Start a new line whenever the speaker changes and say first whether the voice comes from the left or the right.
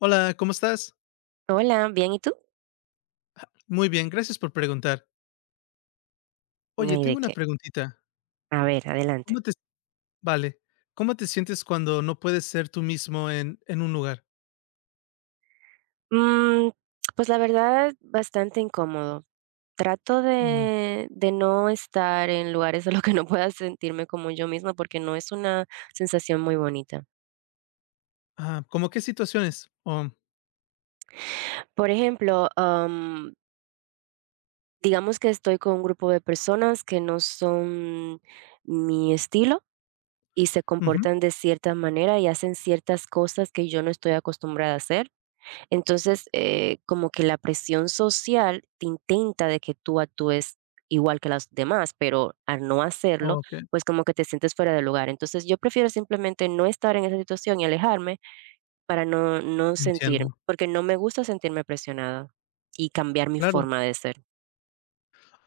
left: Hola, ¿cómo estás?
right: Hola, bien, ¿y tú?
left: Muy bien, gracias por preguntar.
right: No
left: Oye,
right: hay
left: tengo
right: de
left: una
right: qué.
left: preguntita.
right: A ver,
left: ¿Cómo
right: adelante.
left: te vale, ¿Cómo te sientes cuando no puedes ser tú mismo en un lugar?
right: Mm, pues la verdad, bastante incómodo. Trato
left: Mm,
right: de no estar en lugares a los que no pueda sentirme como yo misma porque no es una sensación muy bonita.
left: ah, ¿cómo qué situaciones? Oh,
right: Por ejemplo, digamos que estoy con un grupo de personas que no son mi estilo y se
left: ujú,
right: comportan de cierta manera y hacen ciertas cosas que yo no estoy acostumbrada a hacer. Entonces, como que la presión social te intenta de que tú actúes igual que las demás, pero al no hacerlo,
left: okey,
right: pues como que te sientes fuera de lugar. Entonces, yo prefiero simplemente no estar en esa situación y alejarme para no sentir,
left: entiendo.
right: porque no me gusta sentirme presionada y cambiar mi
left: Claro.
right: forma de ser.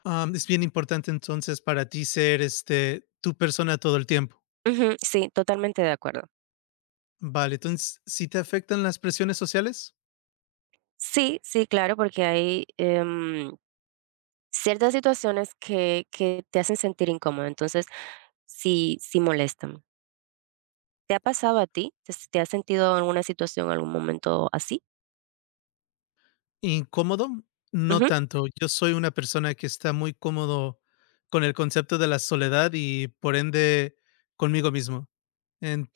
left: Es bien importante, entonces, para ti ser, este, tu persona todo el tiempo.
right: Ujú, sí, totalmente de acuerdo.
left: Vale, entonces, ¿si te afectan las presiones sociales?
right: Sí, sí, claro, porque hay ciertas situaciones que te hacen sentir incómodo, entonces sí, sí molestan. ¿Te ha pasado a ti? Te has sentido en alguna situación, en algún momento así?
left: Incómodo, no
right: Ujú.
left: tanto. Yo soy una persona que está muy cómodo con el concepto de la soledad y por ende conmigo mismo.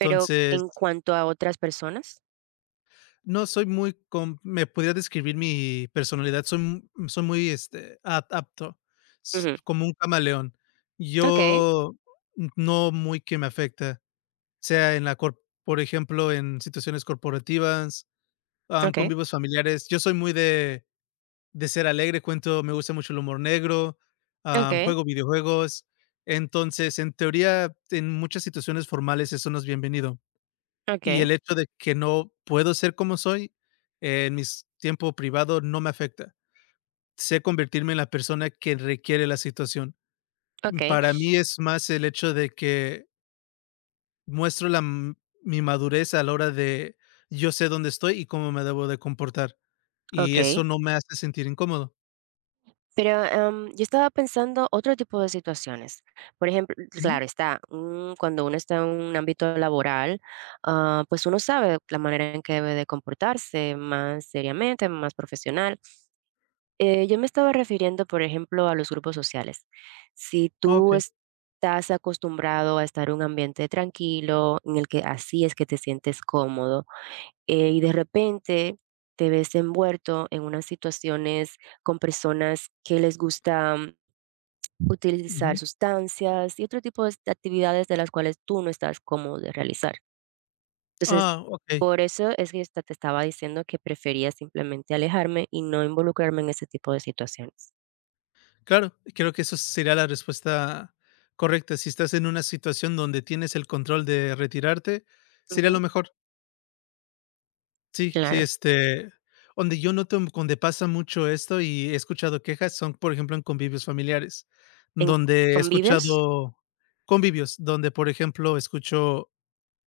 right: Pero en cuanto a otras personas.
left: no soy muy com me podría describir mi personalidad, soy muy, este, a apto, s
right: Ujú.
left: como un camaleón.
right: Okey,
left: Yo no muy que me afecta, sea en la cor por ejemplo, en situaciones corporativas, con
right: okey,
left: vivos familiares. Yo soy muy de ser alegre, cuento me gusta mucho el humor negro,
right: okey,
left: juego videojuegos. Entonces, en teoría, en muchas situaciones formales eso no es bienvenido. Y el
right: okey,
left: hecho de que no puedo ser como soy, en mis tiempo privado no me afecta. Sé convertirme en la persona que requiere la situación.
right: okey,
left: Para mí es más el hecho de que muestro la m mi madurez a la hora de yo sé dónde estoy y cómo me debo de comportar, y
right: okey.
left: eso no me hace sentir incómodo.
right: Pero, yo estaba pensando otro tipo de situaciones. Por ejemplo,
left: Ujú.
right: claro está, mm, cuando uno está en un ámbito laboral, pues uno sabe la manera en que debe de comportarse más seriamente, más profesional. Yo me estaba refiriendo, por ejemplo, a los grupos sociales. Si tú
left: Okey.
right: estás acostumbrado a estar en un ambiente tranquilo, en el que así es que te sientes cómodo, y de repente te ves envuelto en unas situaciones con personas que les gusta mm, utilizar
left: Ujú.
right: sustancias y otro tipo de actividades de las cuales tú no estás cómodo de realizar. Entonces,
left: Ah, okey.
right: por eso es que te estaba diciendo que prefería simplemente alejarme y no involucrarme en ese tipo de situaciones.
left: Claro, creo que eso sería la respuesta correcta. Si estás en una situación donde tienes el control de retirarte, sería lo
right: Ujú.
left: mejor. Sí, sí,
right: Claro.
left: este, donde yo noto donde pasa mucho esto y he escuchado quejas son, por ejemplo, en convivios familiares,
right: ¿En
left: donde he
right: convivios?
left: escuchado convivios, donde, por ejemplo, escucho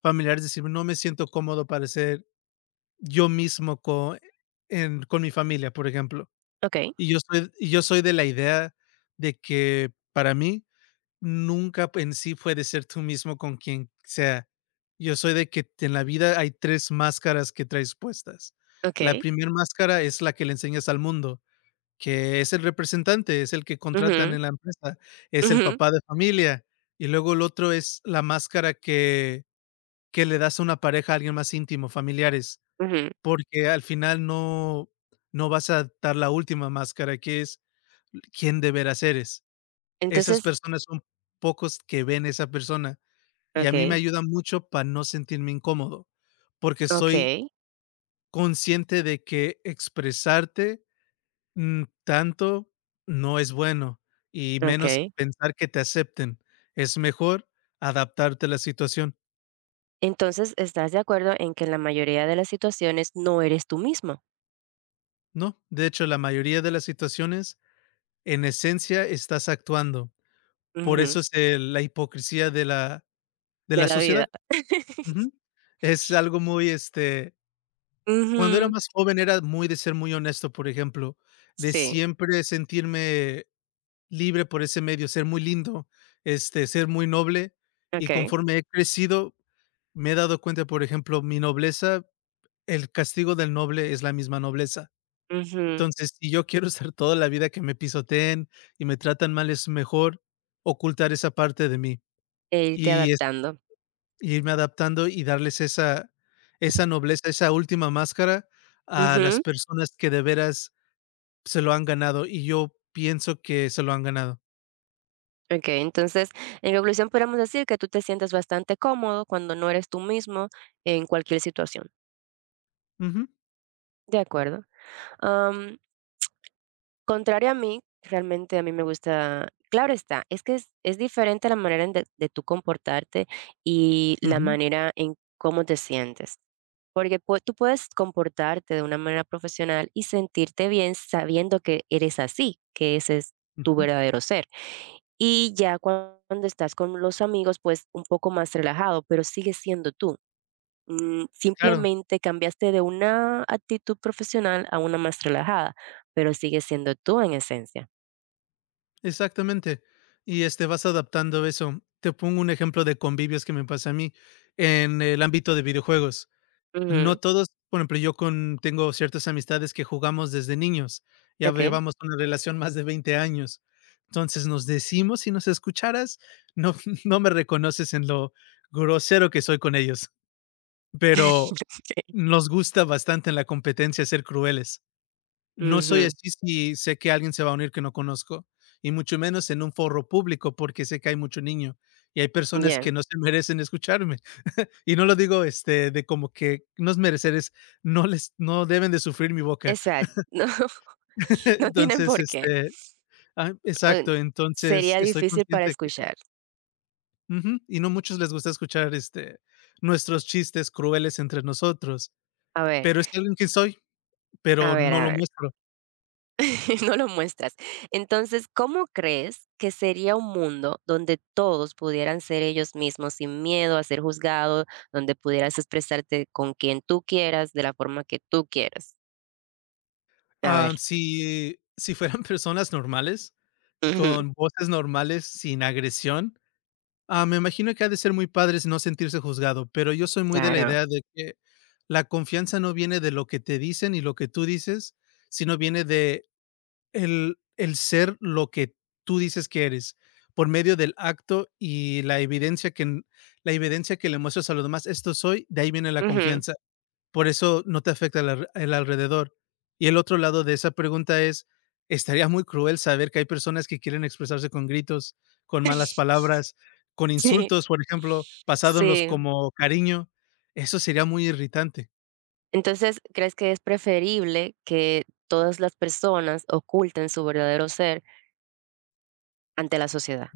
left: familiares decir: "No me siento cómodo para ser yo mismo co en con mi familia", por ejemplo.
right: Okey,
left: Y yo soy de la idea de que, para mí, nunca en sí puedes ser tú mismo con quien sea. Yo soy de que en la vida hay 3 máscaras que traes puestas. La
right: okey.
left: primera máscara es la que le enseñas al mundo, que es el representante, es el que contratan
right: Ujú,
left: en la empresa, es el
right: ujú,
left: papá de familia, y luego el otro es la máscara que le das a una pareja, a alguien más íntimo, familiares,
right: ujú.
left: porque al final no vas a dar la última máscara, que es quién de veras eres. Esas
right: Entonces
left: personas son pocos que ven esa persona y a mí me
right: okey,
left: ayuda mucho para no sentirme incómodo, porque estoy
right: okey,
left: consciente de que expresarte, mm, tanto no es bueno y menos
right: okey.
left: pensar que te acepten. Es mejor adaptarte a la situación,
right: Entonces, ¿estás de acuerdo en que en la mayoría de las situaciones no eres tú mismo?
left: ¿no? De hecho, la mayoría de las situaciones, en esencia, estás actuando. Por
right: Ujú,
left: eso es, la hipocresía de la de
right: de
left: la
right: la vida.
left: sociedad. Ujú. Es algo muy, este. Cuando era
right: Ujú,
left: más joven era muy de ser muy honesto, por ejemplo, de
right: sí,
left: siempre sentirme libre por ese medio, ser muy lindo, este, ser muy noble, y
right: okey,
left: conforme he crecido, me he dado cuenta, por ejemplo, mi nobleza, el castigo del noble es la misma nobleza.
right: ujú,
left: Entonces, si yo quiero estar toda la vida que me pisoteen y me tratan mal, es mejor ocultar esa parte de mí
right: e irte
left: y es
right: adaptando.
left: y irme adaptando y darles esa nobleza, esa última máscara a las
right: Ujú,
left: personas que de veras se lo han ganado, y yo pienso que se lo han ganado.
right: okey. Entonces, en conclusión, podríamos decir que tú te sientes bastante cómodo cuando no eres tú mismo en cualquier situación.
left: Ujú,
right: De acuerdo. Contrario a mí, realmente a mí me gusta claro está, es que es diferente la manera en de tú comportarte y la
left: ujú,
right: manera en cómo te sientes, porque pue tú puedes comportarte de una manera profesional y sentirte bien sabiendo que eres así, que ese es tu
left: ujú.
right: verdadero ser. Y ya cuando estás con los amigos, pues, un poco más relajado, pero sigues siendo tú. Mm,
left: Claro,
right: simplemente cambiaste de una actitud profesional a una más relajada, pero sigues siendo tú en esencia.
left: exactamente. Y, este, vas adaptando eso. Te pongo un ejemplo de convivios que me pasa a mí, en el ámbito de videojuegos. No
right: Ujú,
left: todos, por ejemplo, yo con tengo ciertas amistades que jugamos desde niños, ya
right: okey.
left: llevamos una relación más de 20 años. Entonces, nos decimos, si nos escucharas, no no me reconoces en lo grosero que soy con ellos. Pero
right: Sí.
left: nos gusta bastante en la competencia ser crueles. No soy
right: Ujú,
left: así si sé que alguien se va a unir que no conozco, y mucho menos en un foro público, porque sé que hay mucho niño y hay personas
right: ya.
left: que no se merecen escucharme. Y no lo digo, este, de como que no es merecer, es no deben de sufrir mi boca.
right: Exacto. No, no tienen
left: Entonces,
right: por qué.
left: este, ah,
right: Eh,
left: exacto, entonces
right: Sería
left: estoy
right: difícil para
left: consciente que
right: escuchar.
left: ujú, y no muchos les gusta escuchar, este, nuestros chistes crueles entre nosotros,
right: A ver,
left: pero es alguien que soy,
right: a
left: pero
right: ver,
left: no
right: a
left: lo
right: ver,
left: muestro.
right: no lo muestras. Entonces, ¿cómo crees que sería un mundo donde todos pudieran ser ellos mismos sin miedo a ser juzgados, donde pudieras expresarte con quien tú quieras, de la forma que tú quieras? A
left: Ah,
right: ver.
left: si si fueran personas normales,
right: Ujú,
left: con voces normales, sin agresión, ah, me imagino que ha de ser muy padre no sentirse juzgado, pero yo soy muy de la
right: claro.
left: idea de que la confianza no viene de lo que te dicen y lo que tú dices, sino viene de el ser lo que tú dices que eres, por medio del acto y la evidencia la evidencia que le muestras a los demás, esto soy, de ahí viene la
right: Ujú.
left: confianza. Por eso no te afecta el alrededor. Y el otro lado de esa pregunta es, estaría muy cruel saber que hay personas que quieren expresarse con gritos, con malas palabras, con
right: Sí.
left: insultos, por ejemplo, pasándolos
right: Sí.
left: como cariño. Eso sería muy irritante.
right: Entonces, ¿crees que es preferible que todas las personas oculten su verdadero ser ante la sociedad?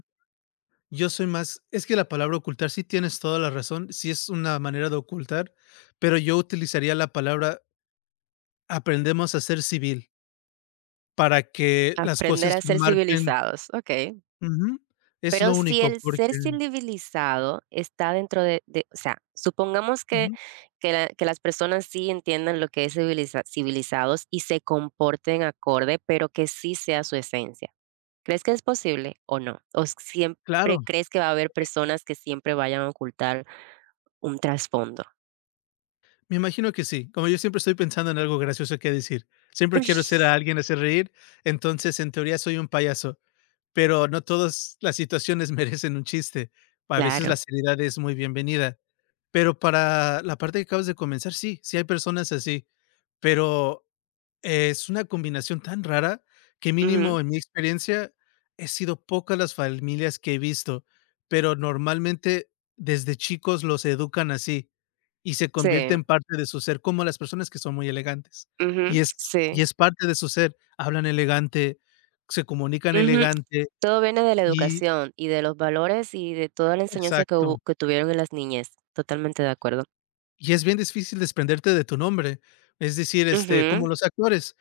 left: Yo soy más es que la palabra ocultar sí tienes toda la razón, sí es una manera de ocultar, pero yo utilizaría la palabra aprendemos a ser civil para que las
right: Aprender
left: cosas
right: a ser
left: marchen.
right: civilizados, ¿ok?
left: Ujú, es lo
right: Pero si
left: único,
right: el
left: porque
right: ser civilizado está dentro de o sea, supongamos
left: ujú,
right: que la que las personas sí entiendan lo que es civilizados y se comporten acorde, pero que sí sea su esencia. ¿Crees que es posible o no? ¿O
left: claro.
right: siempre crees que va a haber personas que siempre vayan a ocultar un trasfondo?
left: Me imagino que sí. Como yo siempre estoy pensando en algo gracioso que decir. Siempre quiero hacer a alguien hacer reír, entonces en teoría soy un payaso. Pero no todas las situaciones merecen un chiste. A veces
right: Claro,
left: la seriedad es muy bienvenida. Pero para la parte que acabas de comenzar, sí, sí hay personas así, pero es una combinación tan rara que
right: ujú,
left: mínimo en mi experiencia he sido pocas las familias que he visto, pero normalmente desde chicos los educan así y se convierte
right: sí,
left: en parte de su ser, como las personas que son muy elegantes.
right: ujú, sí,
left: Y es parte de su ser, hablan elegante, se comunican
right: ujú.
left: elegante,
right: Todo viene de la
left: y
right: educación y de los valores y de toda la enseñanza que
left: exacto.
right: hubo que tuvieron en las niñas. Totalmente de acuerdo.
left: Y es bien difícil desprenderte de tu nombre. Es decir, este,
right: Ujú,
left: como los actores,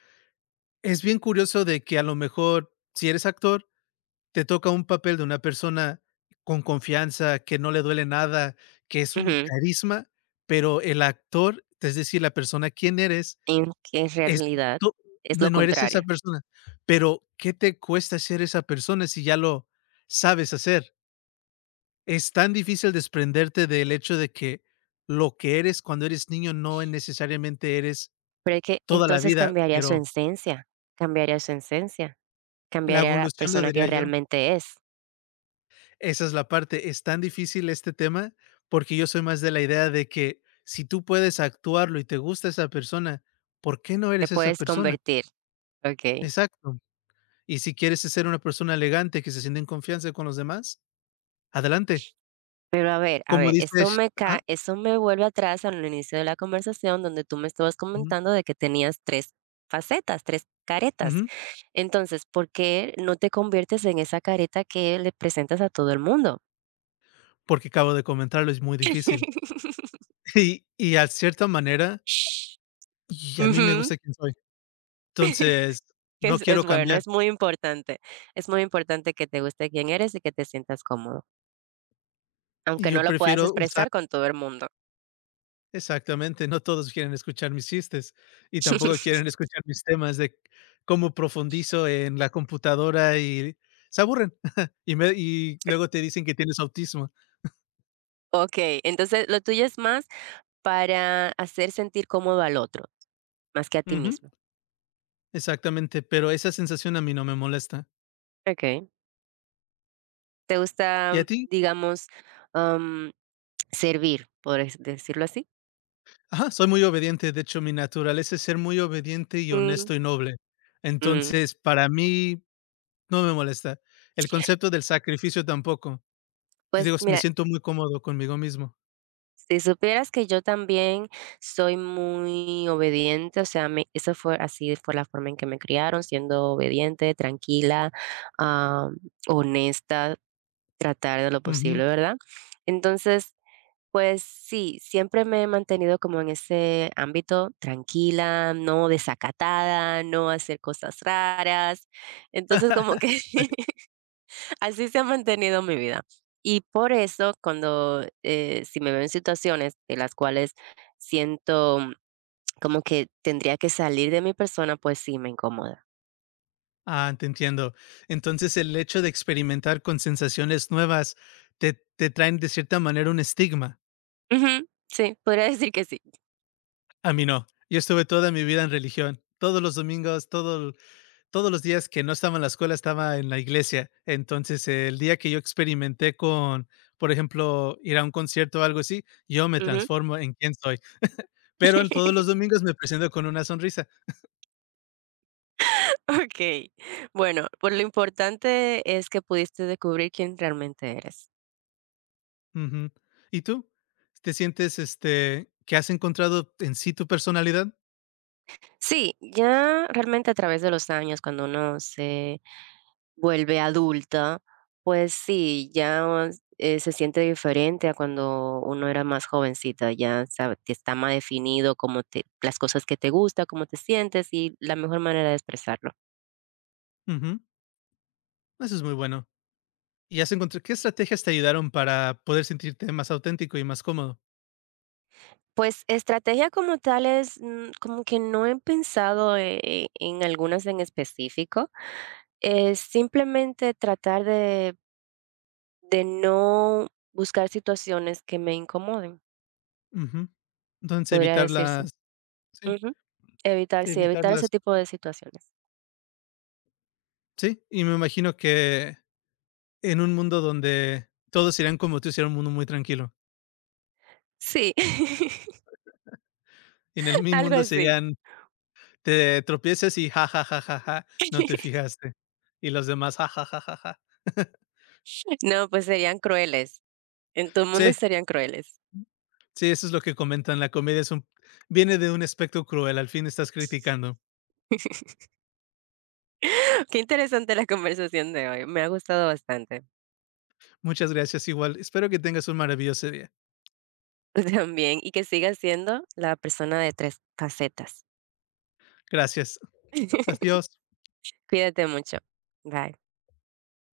left: es bien curioso de que a lo mejor, si eres actor, te toca un papel de una persona con confianza, que no le duele nada, que es un
right: ujú,
left: carisma, pero el actor, es decir, la persona quién eres,
right: en que en
left: es
right: realidad
left: tú
right: es
left: no
right: lo
left: no eres esa
right: contrario,
left: persona, pero, ¿qué te cuesta ser esa persona si ya lo sabes hacer? Es tan difícil desprenderte del hecho de que lo que eres cuando eres niño no necesariamente eres
right: pero es que
left: toda la
right: entonces
left: vida,
right: cambiaría su
left: pero
right: esencia, cambiaría su esencia,
left: la
right: cambiaría la
left: evolución lo
right: persona
left: diría
right: que
left: yo.
right: realmente es,
left: Esa es la parte. Es tan difícil este tema porque yo soy más de la idea de que si tú puedes actuarlo y te gusta esa persona, ¿por qué no
right: te
left: eres esa
right: puedes
left: persona?
right: convertir, okey.
left: Exacto. Y si quieres ser una persona elegante que se siente en confianza con los demás, adelante.
right: Pero a
left: Como
right: ver, esto
left: dices,
right: me
left: ah,
right: ca esto me vuelve atrás al inicio de la conversación donde tú me estabas
left: ujú,
right: comentando de que tenías 3 facetas, 3 caretas.
left: ujú,
right: Entonces, ¿por qué no te conviertes en esa careta que le presentas a todo el mundo?
left: porque acabo de comentarlo, es muy difícil. Y a cierta manera, y a mí me
right: Ujú,
left: gusta quién soy. Entonces,
right: que
left: no
right: es
left: quiero
right: bueno,
left: cambiar
right: es muy importante. Es muy importante que te guste quién eres y que te sientas cómodo,
left: y
right: aunque
left: yo
right: no lo puedas
left: prefiero usar
right: expresar con todo el mundo.
left: exactamente, no todos quieren escuchar mis chistes y tampoco quieren escuchar mis temas de cómo profundizo en la computadora y se aburren y luego te dicen que tienes autismo.
right: Okey, entonces lo tuyo es más para hacer sentir cómodo al otro, más que a ti
left: Ujú,
right: mismo.
left: exactamente, pero esa sensación a mí no me molesta.
right: Okey. ¿Te
left: ¿Y a
right: gusta,
left: ti?
right: digamos, am, servir, por es decirlo así?
left: Ajá, soy muy obediente, de hecho, mi naturaleza es ser muy obediente y
right: Mm.
left: honesto y noble.
right: Mm,
left: Entonces, para mí no me molesta. El concepto del sacrificio tampoco. Pues
right: pues
left: digo, me
right: mira,
left: siento muy cómodo conmigo mismo.
right: si supieras que yo también soy muy obediente, o sea, me eso fue así fue la forma en que me criaron, siendo obediente, tranquila, am, honesta, tratar de lo
left: Ujú.
right: posible, ¿verdad? Entonces pues sí, siempre me he mantenido como en ese ámbito, tranquila, no desacatada, no hacer cosas raras. Entonces, como que así se ha mantenido mi vida. Y por eso, cuando si me veo en situaciones en las cuales siento mm, como que tendría que salir de mi persona, pues sí, me incomoda.
left: Ah, te entiendo. Entonces, el hecho de experimentar con sensaciones nuevas te traen de cierta manera un estigma.
right: Ujú, sí, podría decir que sí.
left: A mí no. Yo estuve toda mi vida en religión. Todos los domingos, todos los días que no estaba en la escuela, estaba en la iglesia. Entonces, el día que yo experimenté con, por ejemplo, ir a un concierto o algo así, yo me
right: Ujú.
left: transformo en quién soy. Pero en todos los domingos me presento con una sonrisa.
right: Ok, bueno, pues lo importante es que pudiste descubrir quién realmente eres.
left: Ujú. ¿Y tú? ¿Te sientes, este, que has encontrado en sí tu personalidad?
right: Sí, ya realmente a través de los años, cuando uno se vuelve adulta, pues sí, ya, se siente diferente a cuando uno era más jovencita, ya sabe que está más definido cómo te las cosas que te gusta, cómo te sientes y la mejor manera de expresarlo.
left: Ujú. Eso es muy bueno. ¿Y has encontrado qué estrategias te ayudaron para poder sentirte más auténtico y más cómodo?
right: Pues, estrategia como tal es, mm, como que no he pensado en algunas en específico, es simplemente tratar de no buscar situaciones que me incomoden.
left: Ujú. Entonces,
right: Podría
left: evitar
right: decirse.
left: las. Sí,
right: Ujú. Evitar, sí,
left: evitar
right: evitar ese
left: las.
right: tipo de situaciones.
left: Sí, y me imagino que en un mundo donde todos serían como tú, sería un mundo muy tranquilo.
right: Sí,
left: En el mi
right: algo
left: mundo
right: así.
left: serían, te tropiezas y ja, ja, ja, ja, ja, no te fijaste. Y los demás ja, ja, ja, ja, ja.
right: No, pues serían crueles. En tu mundo
left: Sí,
right: serían crueles.
left: sí, eso es lo que comentan. La comedia es un viene de un aspecto cruel, al fin estás criticando.
right: Qué interesante la conversación de hoy. Me ha gustado bastante.
left: Muchas gracias igual. Espero que tengas un maravilloso día.
right: Tú también. Y que sigas siendo la persona de tres facetas.
left: Gracias. Adiós.
right: Cuídate mucho. Bye.